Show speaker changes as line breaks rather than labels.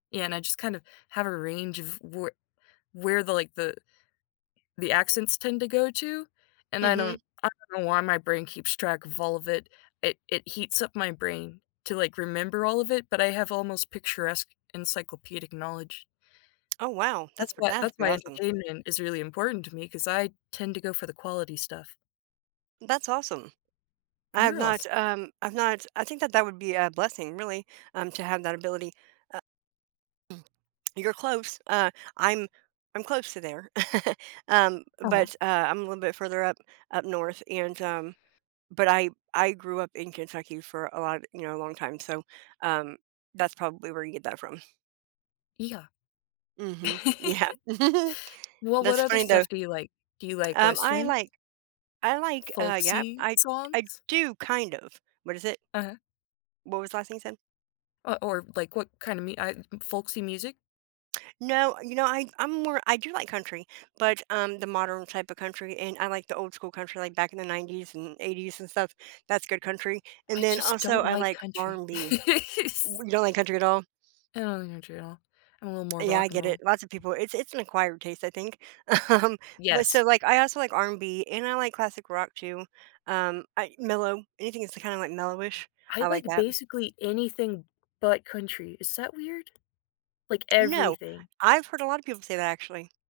Yeah, and I just kind of have a range of where where the, like, the the accents tend to go to, and I
Mhm.
don't I don't know why my brain keeps track of all of it. It it heats up my brain to, like, remember all of it, but I have almost picturesque, encyclopedic knowledge.
Oh, wow. That's
That's
for
why
that's
that's
really
why
awesome.
entertainment is really important to me 'cause I tend to go for the quality stuff.
That's awesome. I have
You're awes
not, um, I've not I think that that would be a blessing, really, um, to have that ability. Uh You're close. Uh, I'm I'm close to there. Um,
Uh-huh.
but, uh, I'm a little bit further up, up north, and, um, but I I grew up in Kentucky for a lot, you know, long time, so, um, that's probably where you get that from.
Yeah.
Mhm. Yeah.
Well, what
That's
other
funny, though.
stuff do you like? Do you like
Um, I
Westerns?
like I like, uh yep.
Folksy
I I
songs?
do kind of. What is it?
Uh-huh.
What was the last thing you said?
Uh, or like what kind of me I folksy music?
No, you know, I I'm more I do like country, but, um, the modern type of country, and I like the old school country, like, back in the '90s and '80s and stuff. That's good country.
I
And then,
just
also,
don't
I
like
like
country.
R&B.
S
W you don't like country at all?
I don't like country at all. I'm a little more
Yeah, I
rock and
get it.
roll.
Lots of people it's it's an acquired taste, I think. Um, but
Yes.
so, like, I also like R&B, and I like classic rock too. Um, I mellow. Anything that's kinda, like, mellowish,
I
I like
like
that.
basically anything but country. Is that weird? Like,
No.
everything.
I've heard a lotta people say that, actually.